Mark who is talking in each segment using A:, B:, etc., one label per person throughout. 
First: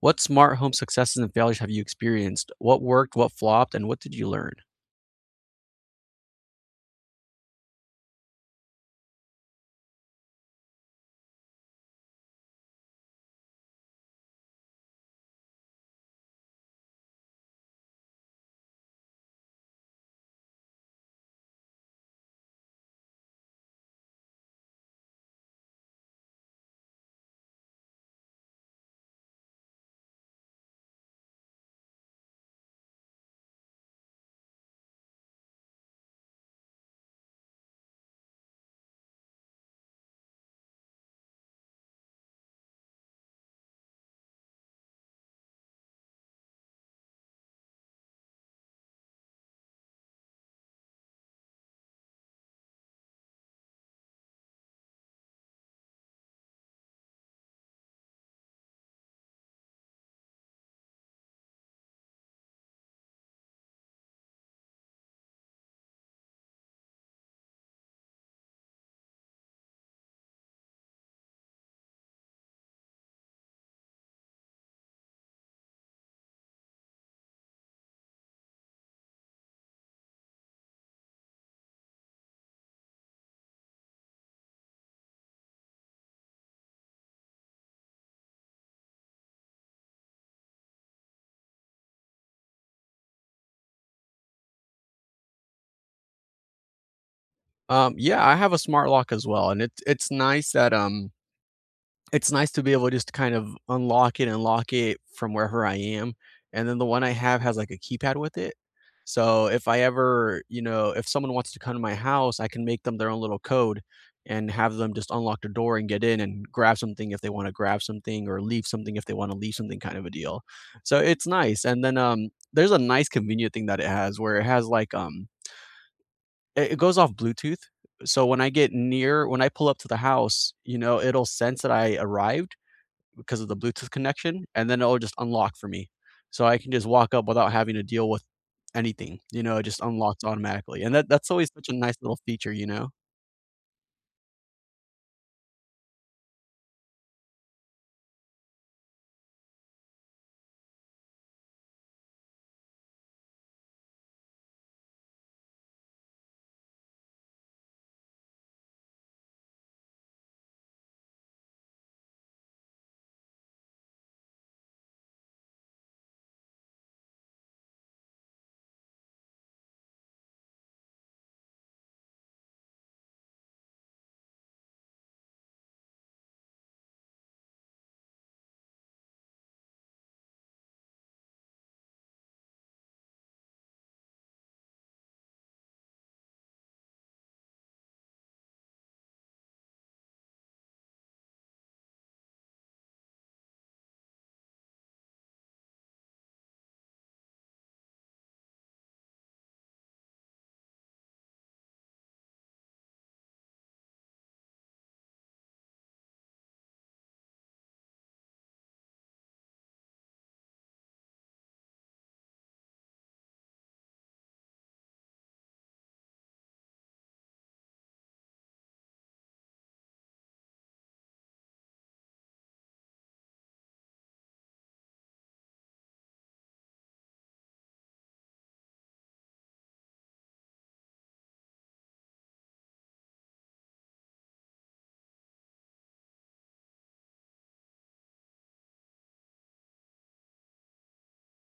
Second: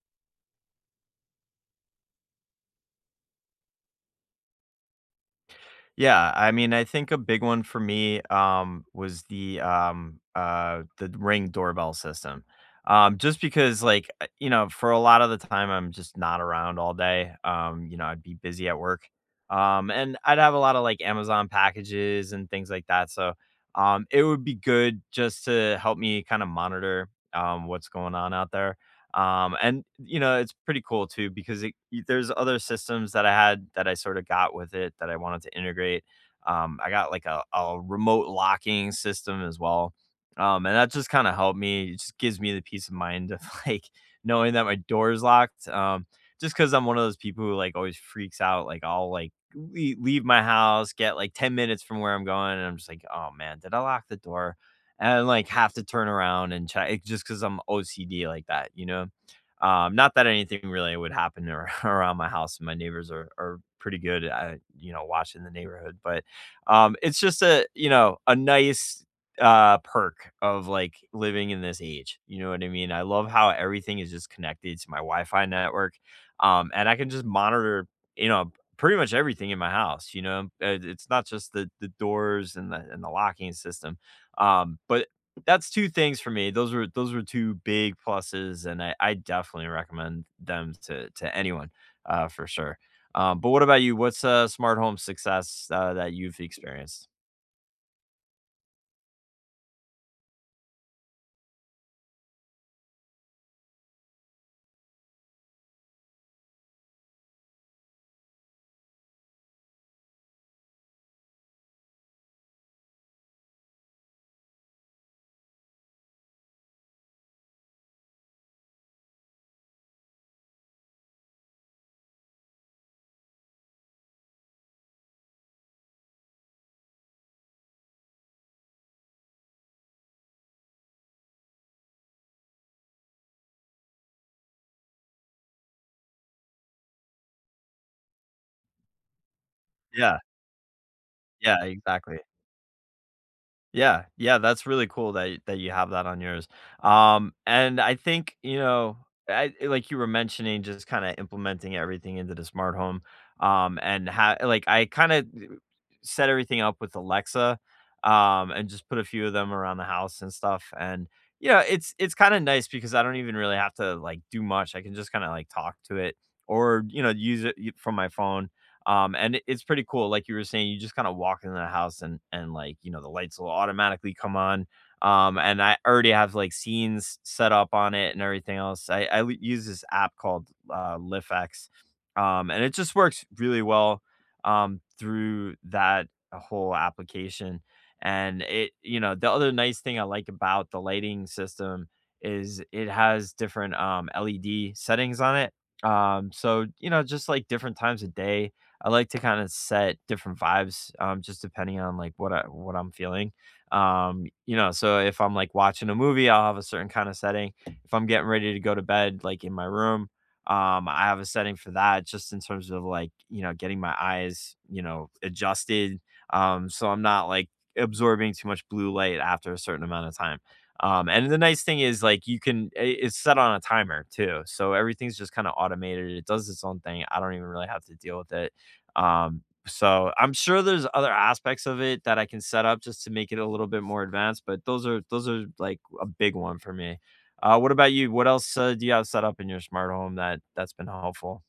A: What smart home successes and failures have you experienced? What worked, what flopped, and what did you learn?
B: Yeah, I mean, I think a big one for me was the Ring doorbell system. Just because, you know, for a lot of the time, I'm just not around all day. You know, I'd be busy at work, and I'd have a lot of like Amazon packages and things like that. So, it would be good just to help me kind of monitor what's going on out there. And you know, it's pretty cool too because there's other systems that I had that I sort of got with it that I wanted to integrate. I got like a remote locking system as well. And that just kind of helped me. It just gives me the peace of mind of like knowing that my door is locked. Just because I'm one of those people who like always freaks out. Like I'll leave my house, get like 10 minutes from where I'm going, and I'm just like, oh man, did I lock the door? And like have to turn around and check it just because I'm OCD like that, you know. Not that anything really would happen around my house. My neighbors are pretty good at you know watching the neighborhood, but it's just a you know a nice perk of like living in this age. You know what I mean? I love how everything is just connected to my Wi-Fi network, and I can just monitor you know pretty much everything in my house. You know, it's not just the doors and the locking system , but that's 2 things for me. Those were 2 big pluses, and I definitely recommend them to anyone, for sure. But what about you? What's a smart home success, that you've experienced?
A: Yeah, I have a smart lock as well, and it's nice that it's nice to be able to just kind of unlock it and lock it from wherever I am, and then the one I have has, like, a keypad with it. So, if I ever, you know, if someone wants to come to my house, I can make them their own little code and have them just unlock the door and get in and grab something if they wanna grab something or leave something if they wanna leave something kind of a deal. So, it's nice, and then, there's a nice convenient thing that it has where it has, like, it goes off Bluetooth, so when I pull up to the house, you know, it'll sense that I arrived because of the Bluetooth connection, and then it'll just unlock for me. So I can just walk up without having to deal with anything. You know, it just
B: Yeah,
A: unlocks automatically, and that's always
B: yeah,
A: such a nice
B: exactly.
A: little feature, you know?
B: Yeah, yeah, that's really cool that y that you have that on yours. And I think, you know, like you were mentioning just kinda implementing everything into the smart home, and how like, I kinda set everything up with Alexa, and just put a few of them around the house and stuff, and, you know, it's kinda nice because I don't even really have to, like, do much. I can just kinda, like, talk to it or, you know, use it y from my phone and it's pretty cool. Like you were saying, you just kind of walk into the house and like you know the lights will automatically come on. And I already have like scenes set up on it and everything else. I use this app called LiftX, and it just works really well through that whole application. And it, you know, the other nice thing I like about the lighting system is it has different LED settings on it. So you know, just like different times of day I like to kinda set different vibes, just depending on, like, what I'm feeling. You know, so if I'm, like, watching a movie, I'll have a certain kinda setting. If I'm getting ready to go to bed, like, in my room, I have a setting for that just in terms of, like, you know, getting my eyes, you know, adjusted, so I'm not, like, absorbing too much blue light after a certain amount of time. And the nice thing is, like, you can I it's set on a timer too, so everything's just kinda automated. It does its own thing. I don't even really have to deal with it. So I'm sure there's other aspects of it that I can set up just to make it a little bit more advanced, but those are like a big one for me. What about you? What else do you have set up in your smart home that's been helpful?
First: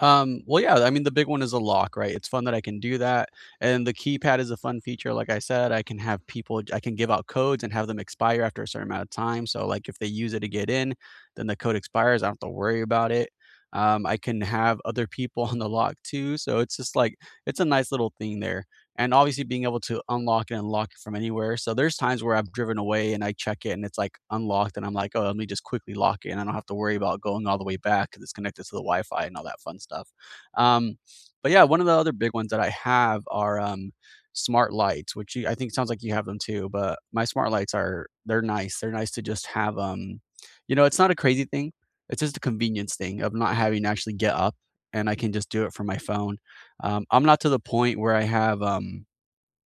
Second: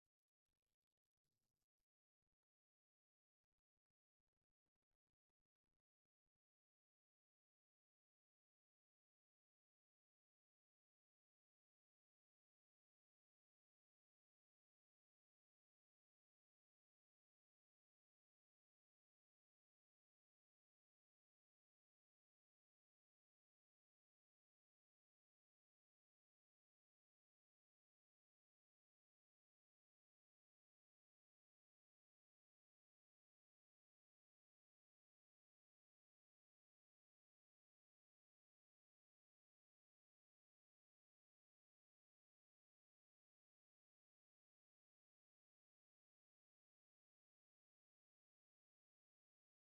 A: Well, yeah, I mean, the big one is a lock, right? It's fun that I can do that, and the keypad is a fun feature. Like I said, I can have people, I can give out codes and have them expire after a certain amount of time, so, like, if they use it to get in, then the code expires, I don't have to worry about it. I can have other people on the lock too, so it's just like it's a nice little thing there. And obviously being able to unlock and unlock it from anywhere. So there's times where I've driven away and I check it and it's like unlocked and I'm like, oh, let me just quickly lock it and I don't have to worry about going all the way back because it's connected to the Wi-Fi and all that fun stuff. Um, but yeah, one of the other big ones that I have are smart lights, which you, I think, sounds like you have them too. But my smart lights are, they're nice. They're nice to just have. You know, it's not a crazy thing. It's just a convenience thing of not having to actually get up, and I can just do it from my phone. I'm not to the point where I have,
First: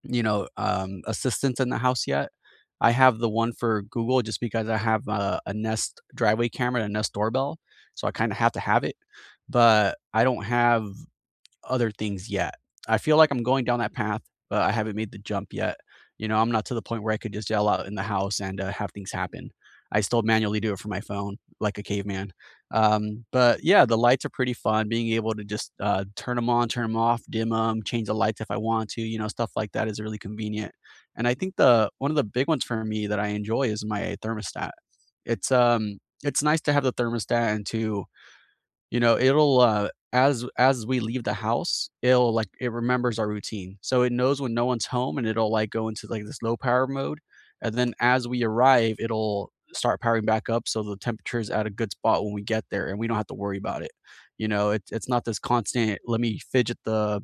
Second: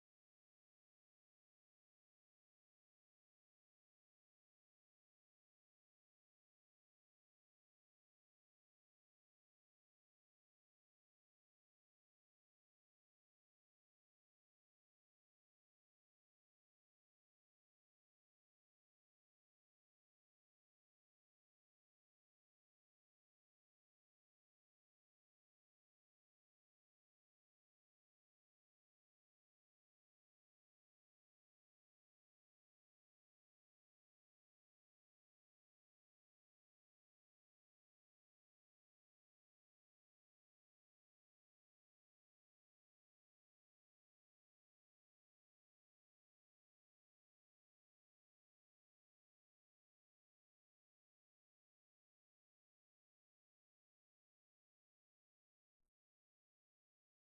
A: you know, assistants in the house yet. I have the one for Google just because I have a Nest driveway camera and a Nest doorbell, so I kind of have to have it. But I don't have other things yet. I feel like I'm going down that path, but I haven't made the jump yet. You know, I'm not to the point where I could just yell out in the house and have things happen. I still manually do it from my phone like a caveman. But yeah, the lights are pretty fun. Being able to just, turn them on, turn them off, dim them, change the lights if I want to, you know, stuff like that is really convenient. And I think the one of the big ones for me that I enjoy is my thermostat. It's, um it's nice to have the thermostat and to, you know, as we leave the house, it'll, like, it remembers our routine. So it knows when no one's home, and it'll, like, go into, like, this low power mode, and then as we arrive, it'll start powering back up so the temperature is at a good spot when we get there, and we don't have to worry about it. You know, it it's not this constant, "Let me fidget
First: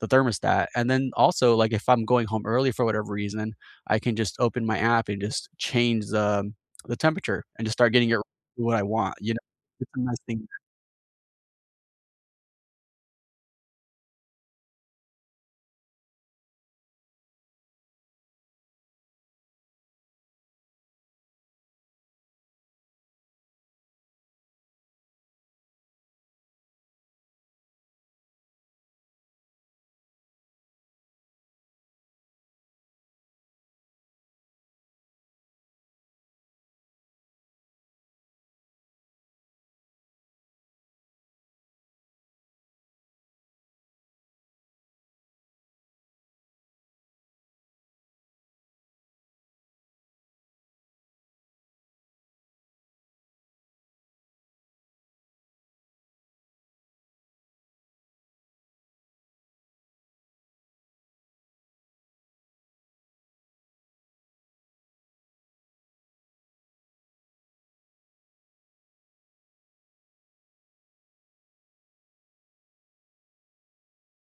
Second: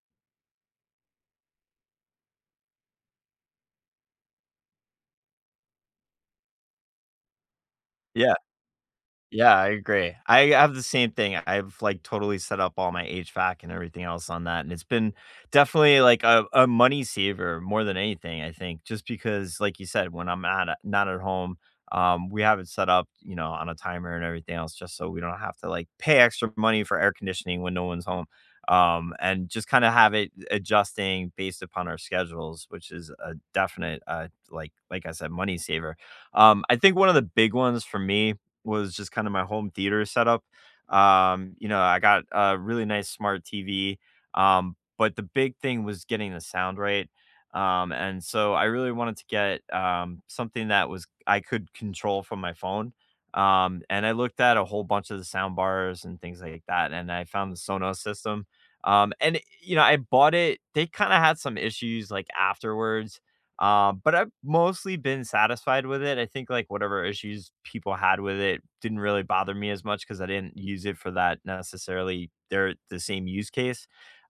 A: the thermostat." And then also, like, if I'm going home early for whatever reason, I can just open my app and just change the temperature and just start getting it
B: Yeah,
A: what I want, you know?
B: yeah, I
A: It's a
B: agree.
A: nice thing.
B: I have the same thing. I've, like, totally set up all my HVAC and everything else on that, and it's been definitely, like, a money saver more than anything, I think, just because, like you said, when I'm at not at home, we have it set up, you know, on a timer and everything else just so we don't have to, like, pay extra money for air conditioning when no one's home, and just kinda have it adjusting based upon our schedules, which is a definite, like I said, money saver. I think one of the big ones for me was just kind of my home theater setup. You know, I got a really nice smart TV, but the big thing was getting the sound right. And so I really wanted to get something that was I could control from my phone. And I looked at a whole bunch of the sound bars and things like that, and I found the Sonos system. And you know, I bought it. They kind of had some issues like afterwards but I've mostly been satisfied with it. I think like whatever issues people had with it didn't really bother me as much because I didn't use it for that necessarily. They're the same use case.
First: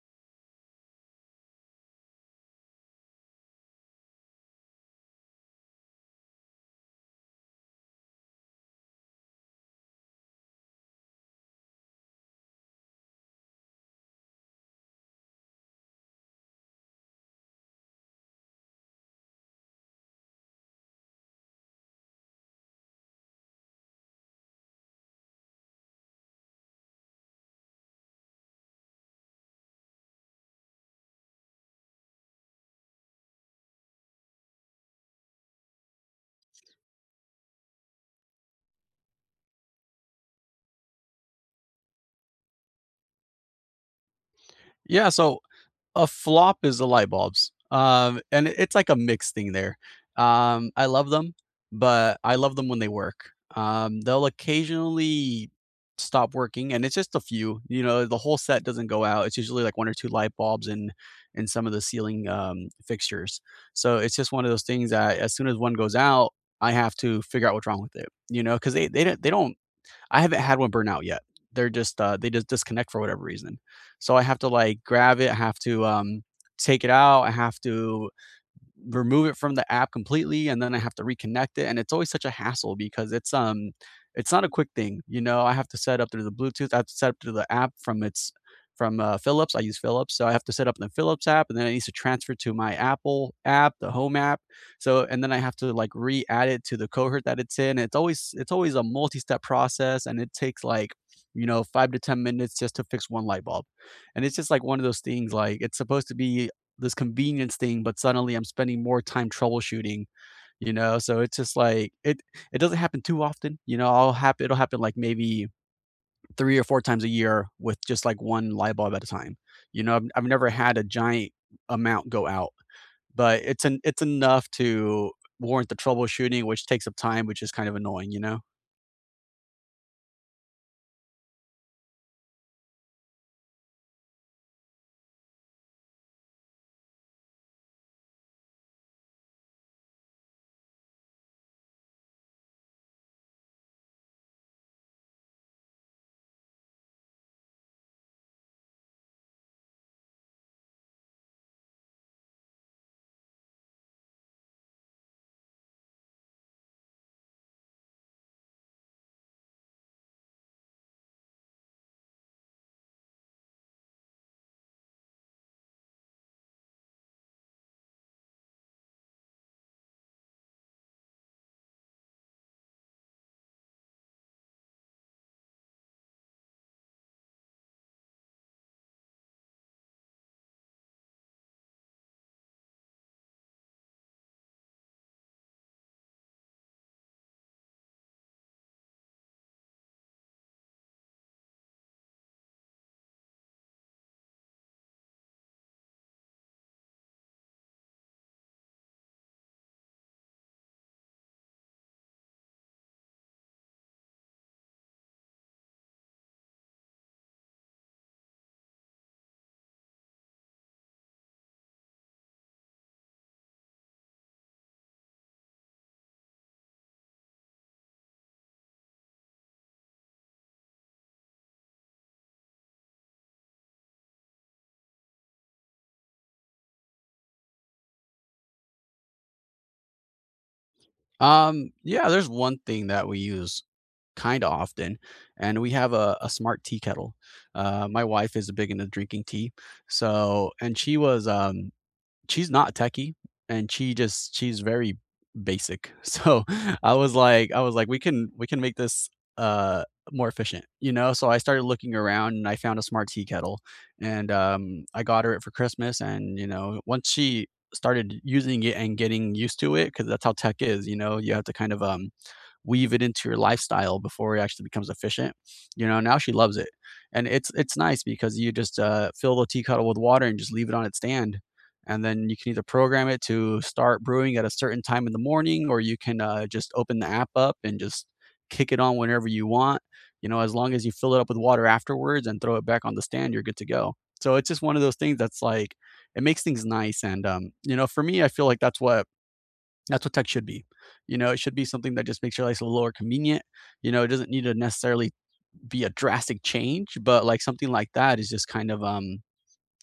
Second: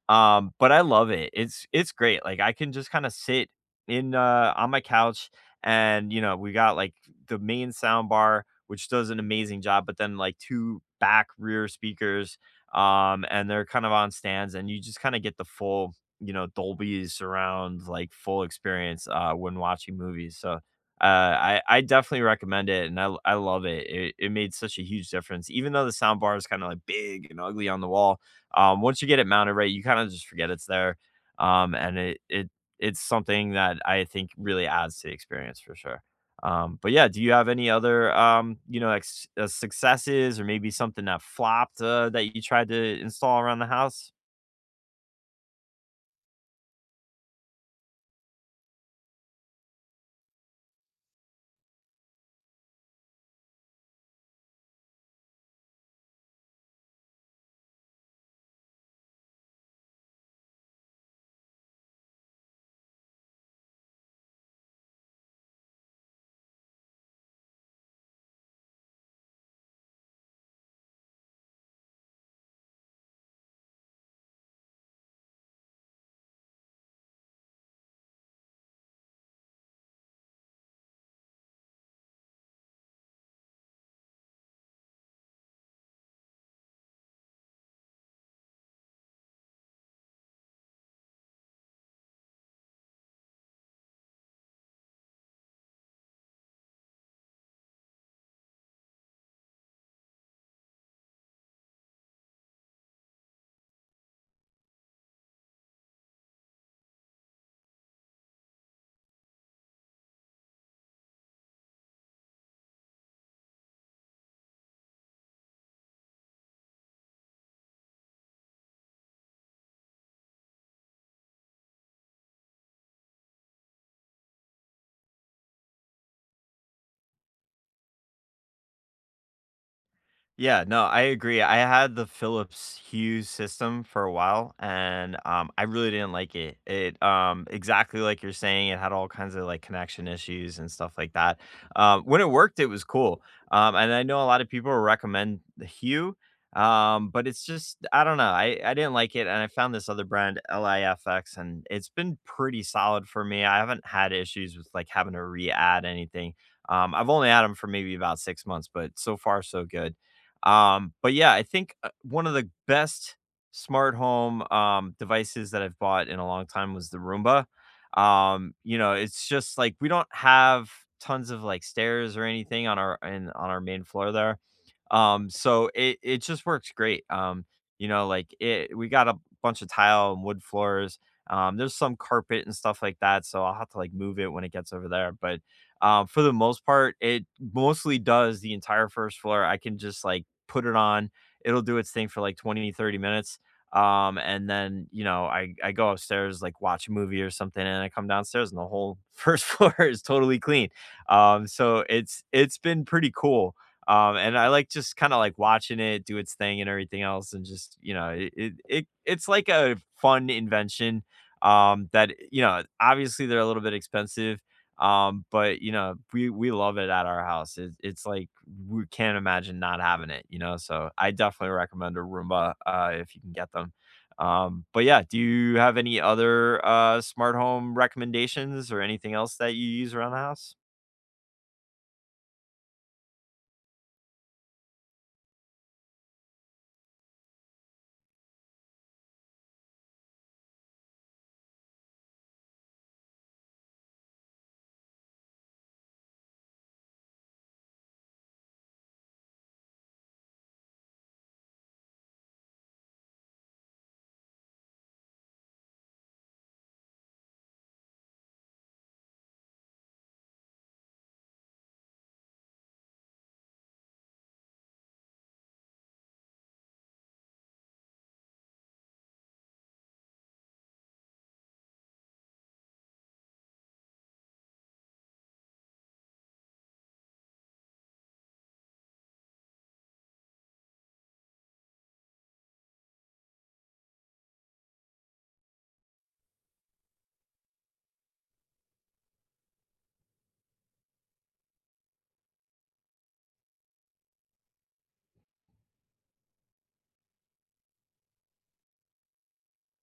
B: But I love it. It's great. Like, I can just kinda sit in, on my couch and, you know, we got, like, the main sound bar, which does an amazing job, but then, like, 2 back rear speakers, and they're kind of on stands, and you just kinda get the full, you know, Dolby surround, like, full experience, when watching movies, so, I definitely recommend it, and I love it. It made such a huge difference, even though the sound bar is kinda, like, big and ugly on the wall. Once you get it mounted right, you kind of just forget it's there. And it it's something that I think really adds to the experience for sure. But yeah, do you have any other you know, like successes or maybe something that flopped that you tried to install around the house?
A: Yeah, so a flop is the light bulbs, and it's like a mixed thing there. I love them, but I love them when they work. They'll occasionally stop working, and it's just a few. You know, the whole set doesn't go out. It's usually like one or two light bulbs and some of the ceiling fixtures. So it's just one of those things that as soon as one goes out, I have to figure out what's wrong with it. You know, because they don't I haven't had one burn out yet. They're just they just disconnect for whatever reason. So I have to like grab it. I have to take it out. I have to remove it from the app completely and then I have to reconnect it and it's always such a hassle because it's not a quick thing. You know, I have to set up through the Bluetooth, I have to set up through the app from its from Philips. I use Philips, so I have to set up in the Philips app, and then it needs to transfer to my Apple app, the Home app. So, and then I have to like re-add it to the cohort that it's in. It's always a multi-step process, and it takes like, you know, 5 to 10 minutes just to fix one light bulb. And it's just like one of those things. Like it's supposed to be this convenience thing, but suddenly I'm spending more time troubleshooting, you know? So it's just like it doesn't happen too often. You know, I'll happen. It'll happen like maybe 3 or 4 times a year with just like 1 light bulb at a time. You know, I've never had a giant amount go out, but it's enough to warrant the troubleshooting, which takes up time, which is kind of annoying, you know?
B: Yeah, no, I agree. I had the Philips Hue system for a while and, I really didn't like it. It exactly like you're saying, it had all kinds of, like, connection issues and stuff like that. When it worked, it was cool. And I know a lot of people recommend the Hue, but it's just I don't know, I didn't like it, and I found this other brand, LIFX, and it's been pretty solid for me. I haven't had issues with, like, having to re-add anything. I've only had them for maybe about 6 months, but so far so good. But yeah, I think one of the best smart home devices that I've bought in a long time was the Roomba. You know, it's just like we don't have tons of like stairs or anything on our in on our main floor there. So it just works great. You know, like it we got a bunch of tile and wood floors. There's some carpet and stuff like that, so I'll have to like move it when it gets over there. But for the most part, it mostly does the entire first floor. I can just like put it on, it'll do its thing for like 20, 30 minutes. And then, you know, I go upstairs, like watch a movie or something, and I come downstairs and the whole first floor is totally clean. So it's been pretty cool. And I like just kind of like watching it do its thing and everything else, and just you know, it it's like a fun invention. That You know, obviously they're a little bit expensive, but you know, we love it at our house. It's like we can't imagine not having it, you know. So I definitely recommend a Roomba if you can get them. But yeah, do you have any other smart home recommendations or anything else that you use around the house?
A: Yeah, there's one thing that we use kind of often, and we have a smart tea kettle. My wife is big into drinking tea, so, and she's not techie and she's very basic. So I was like, we can make this uh more efficient, you know? So I started looking around and I found a smart tea kettle and I got her it for Christmas and you know, once she started using it and getting used to it because that's how tech is, you know, you have to kind of weave it into your lifestyle before it actually becomes efficient. You know, now she loves it. And it's nice because you just fill the tea kettle with water and just leave it on its stand. And then you can either program it to start brewing at a certain time in the morning, or you can just open the app up and just kick it on whenever you want. You know, as long as you fill it up with water afterwards and throw it back on the stand, you're good to go. So it's just one of those things that's like, it makes things nice. And, you know, for me, I feel like that's what tech should be. You know, it should be something that just makes your life a little more convenient. You know, it doesn't need to necessarily be a drastic change, but like something like that is just kind of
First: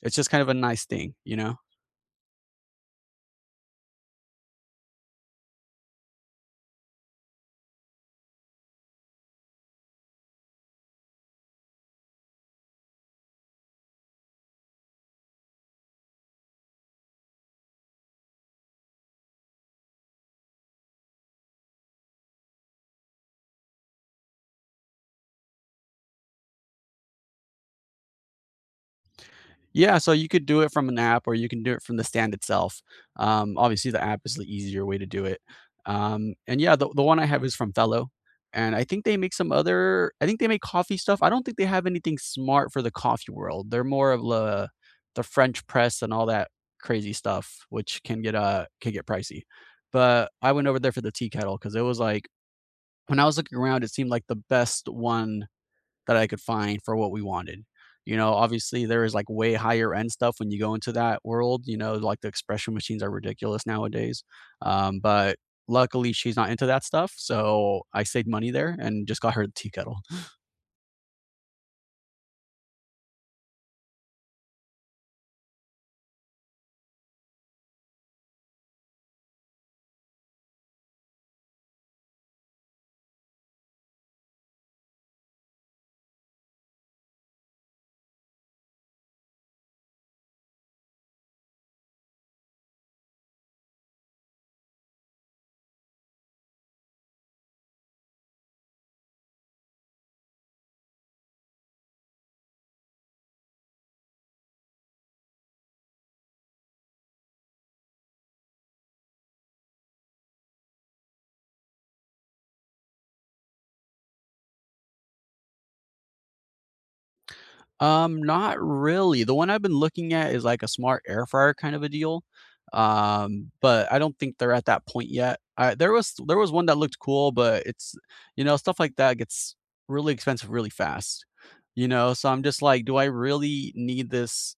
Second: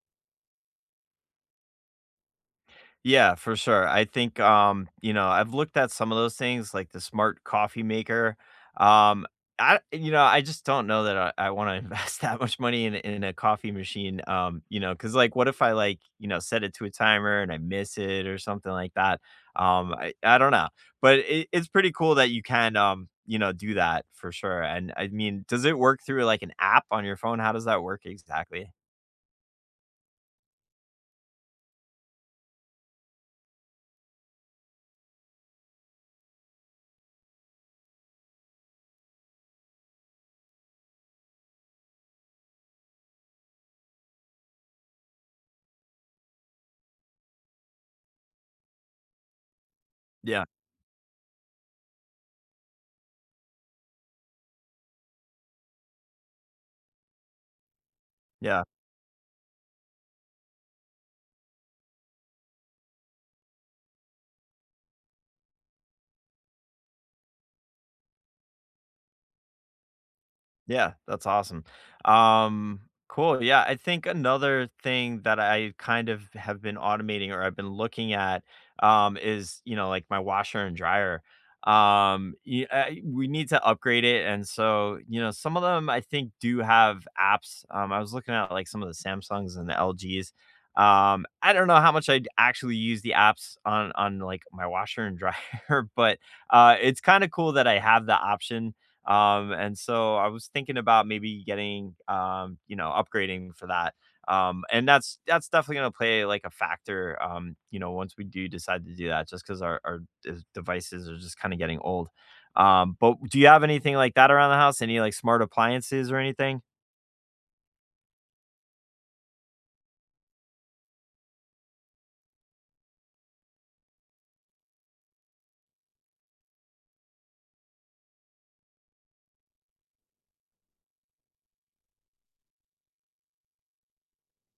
A: it's just kind of a nice thing, you know?
B: Yeah, for sure. I think you know, I've looked at some of those things like the smart coffee maker. Um I you know, I just don't know that I want to invest that much money in a coffee machine. You know, cuz like what if I like, you know, set it to a timer and I miss it or something like that. I don't know. But it, it's pretty cool that you can you know, do that for sure. And I mean, does it work through like an app on your phone? How does that work exactly?
A: Yeah, so you could do it from an app or you can do it from the stand itself. Obviously, the app is the easier way to do it. And yeah, the one I have is from Fellow. And I think they make some other, I think they make coffee stuff. I don't think they have anything smart for the coffee world. They're more of the French press and all that crazy stuff, which can get pricey. But
B: Yeah.
A: I went over there for the tea kettle because it was like, when I was looking around, it seemed like the best one that I could find for what we wanted. You know,
B: Yeah.
A: obviously there is like way higher end stuff when you go into that world, you know, like the expression machines are ridiculous nowadays. But luckily she's not into that stuff, so I saved money there and just got her the tea kettle.
B: Yeah, that's awesome. Um, cool. Yeah, I think another thing that I kind of have been automating or I've been looking at is, you know, like my washer and dryer. We need to upgrade it, and so you know, some of them I think do have apps. I was looking at like some of the Samsungs and the LGs. I don't know how much I actually use the apps on like my washer and dryer, but it's kind of cool that I have the option and so I was thinking about maybe getting, you know, upgrading for that. And that's definitely gonna play like a factor, you know, once we do decide to do that, just because our devices are just kind of getting old. But do you have anything like that around the house? Any like smart appliances or anything?
A: Not really. The one I've been looking at is like a smart air fryer kind of a deal. But I don't think they're at that point yet. There was one that looked cool, but it's, you know, stuff like that gets really expensive really fast. You know, so I'm just like, do I really need this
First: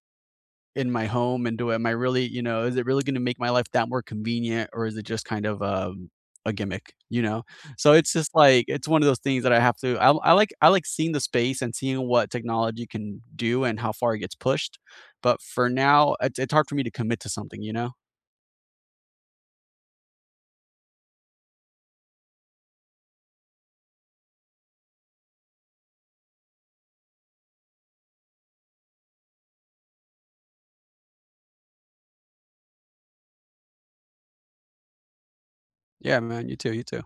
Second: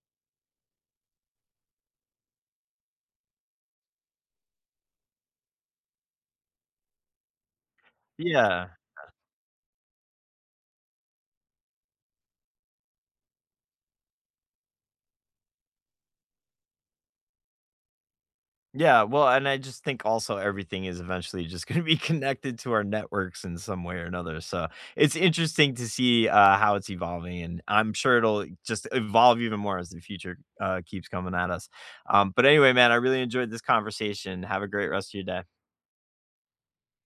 A: in my home and do, am I really, you know, is it really gonna make my life that more convenient or is it just kind of, a gimmick, you know? So it's just like
B: Yeah.
A: it's one of those things that I have to I like seeing the space and seeing what technology can do and how far it gets pushed, but for now, it's hard for me to commit to something, you know?
B: Yeah, well, and I just think also everything is eventually just going to be connected to our networks in some way or another. So it's interesting to see how it's evolving, and I'm sure it'll just evolve even more as the future keeps coming at us. But anyway, man, I really enjoyed this conversation. Have a great rest of your day.
A: Yeah, man, you too, you too.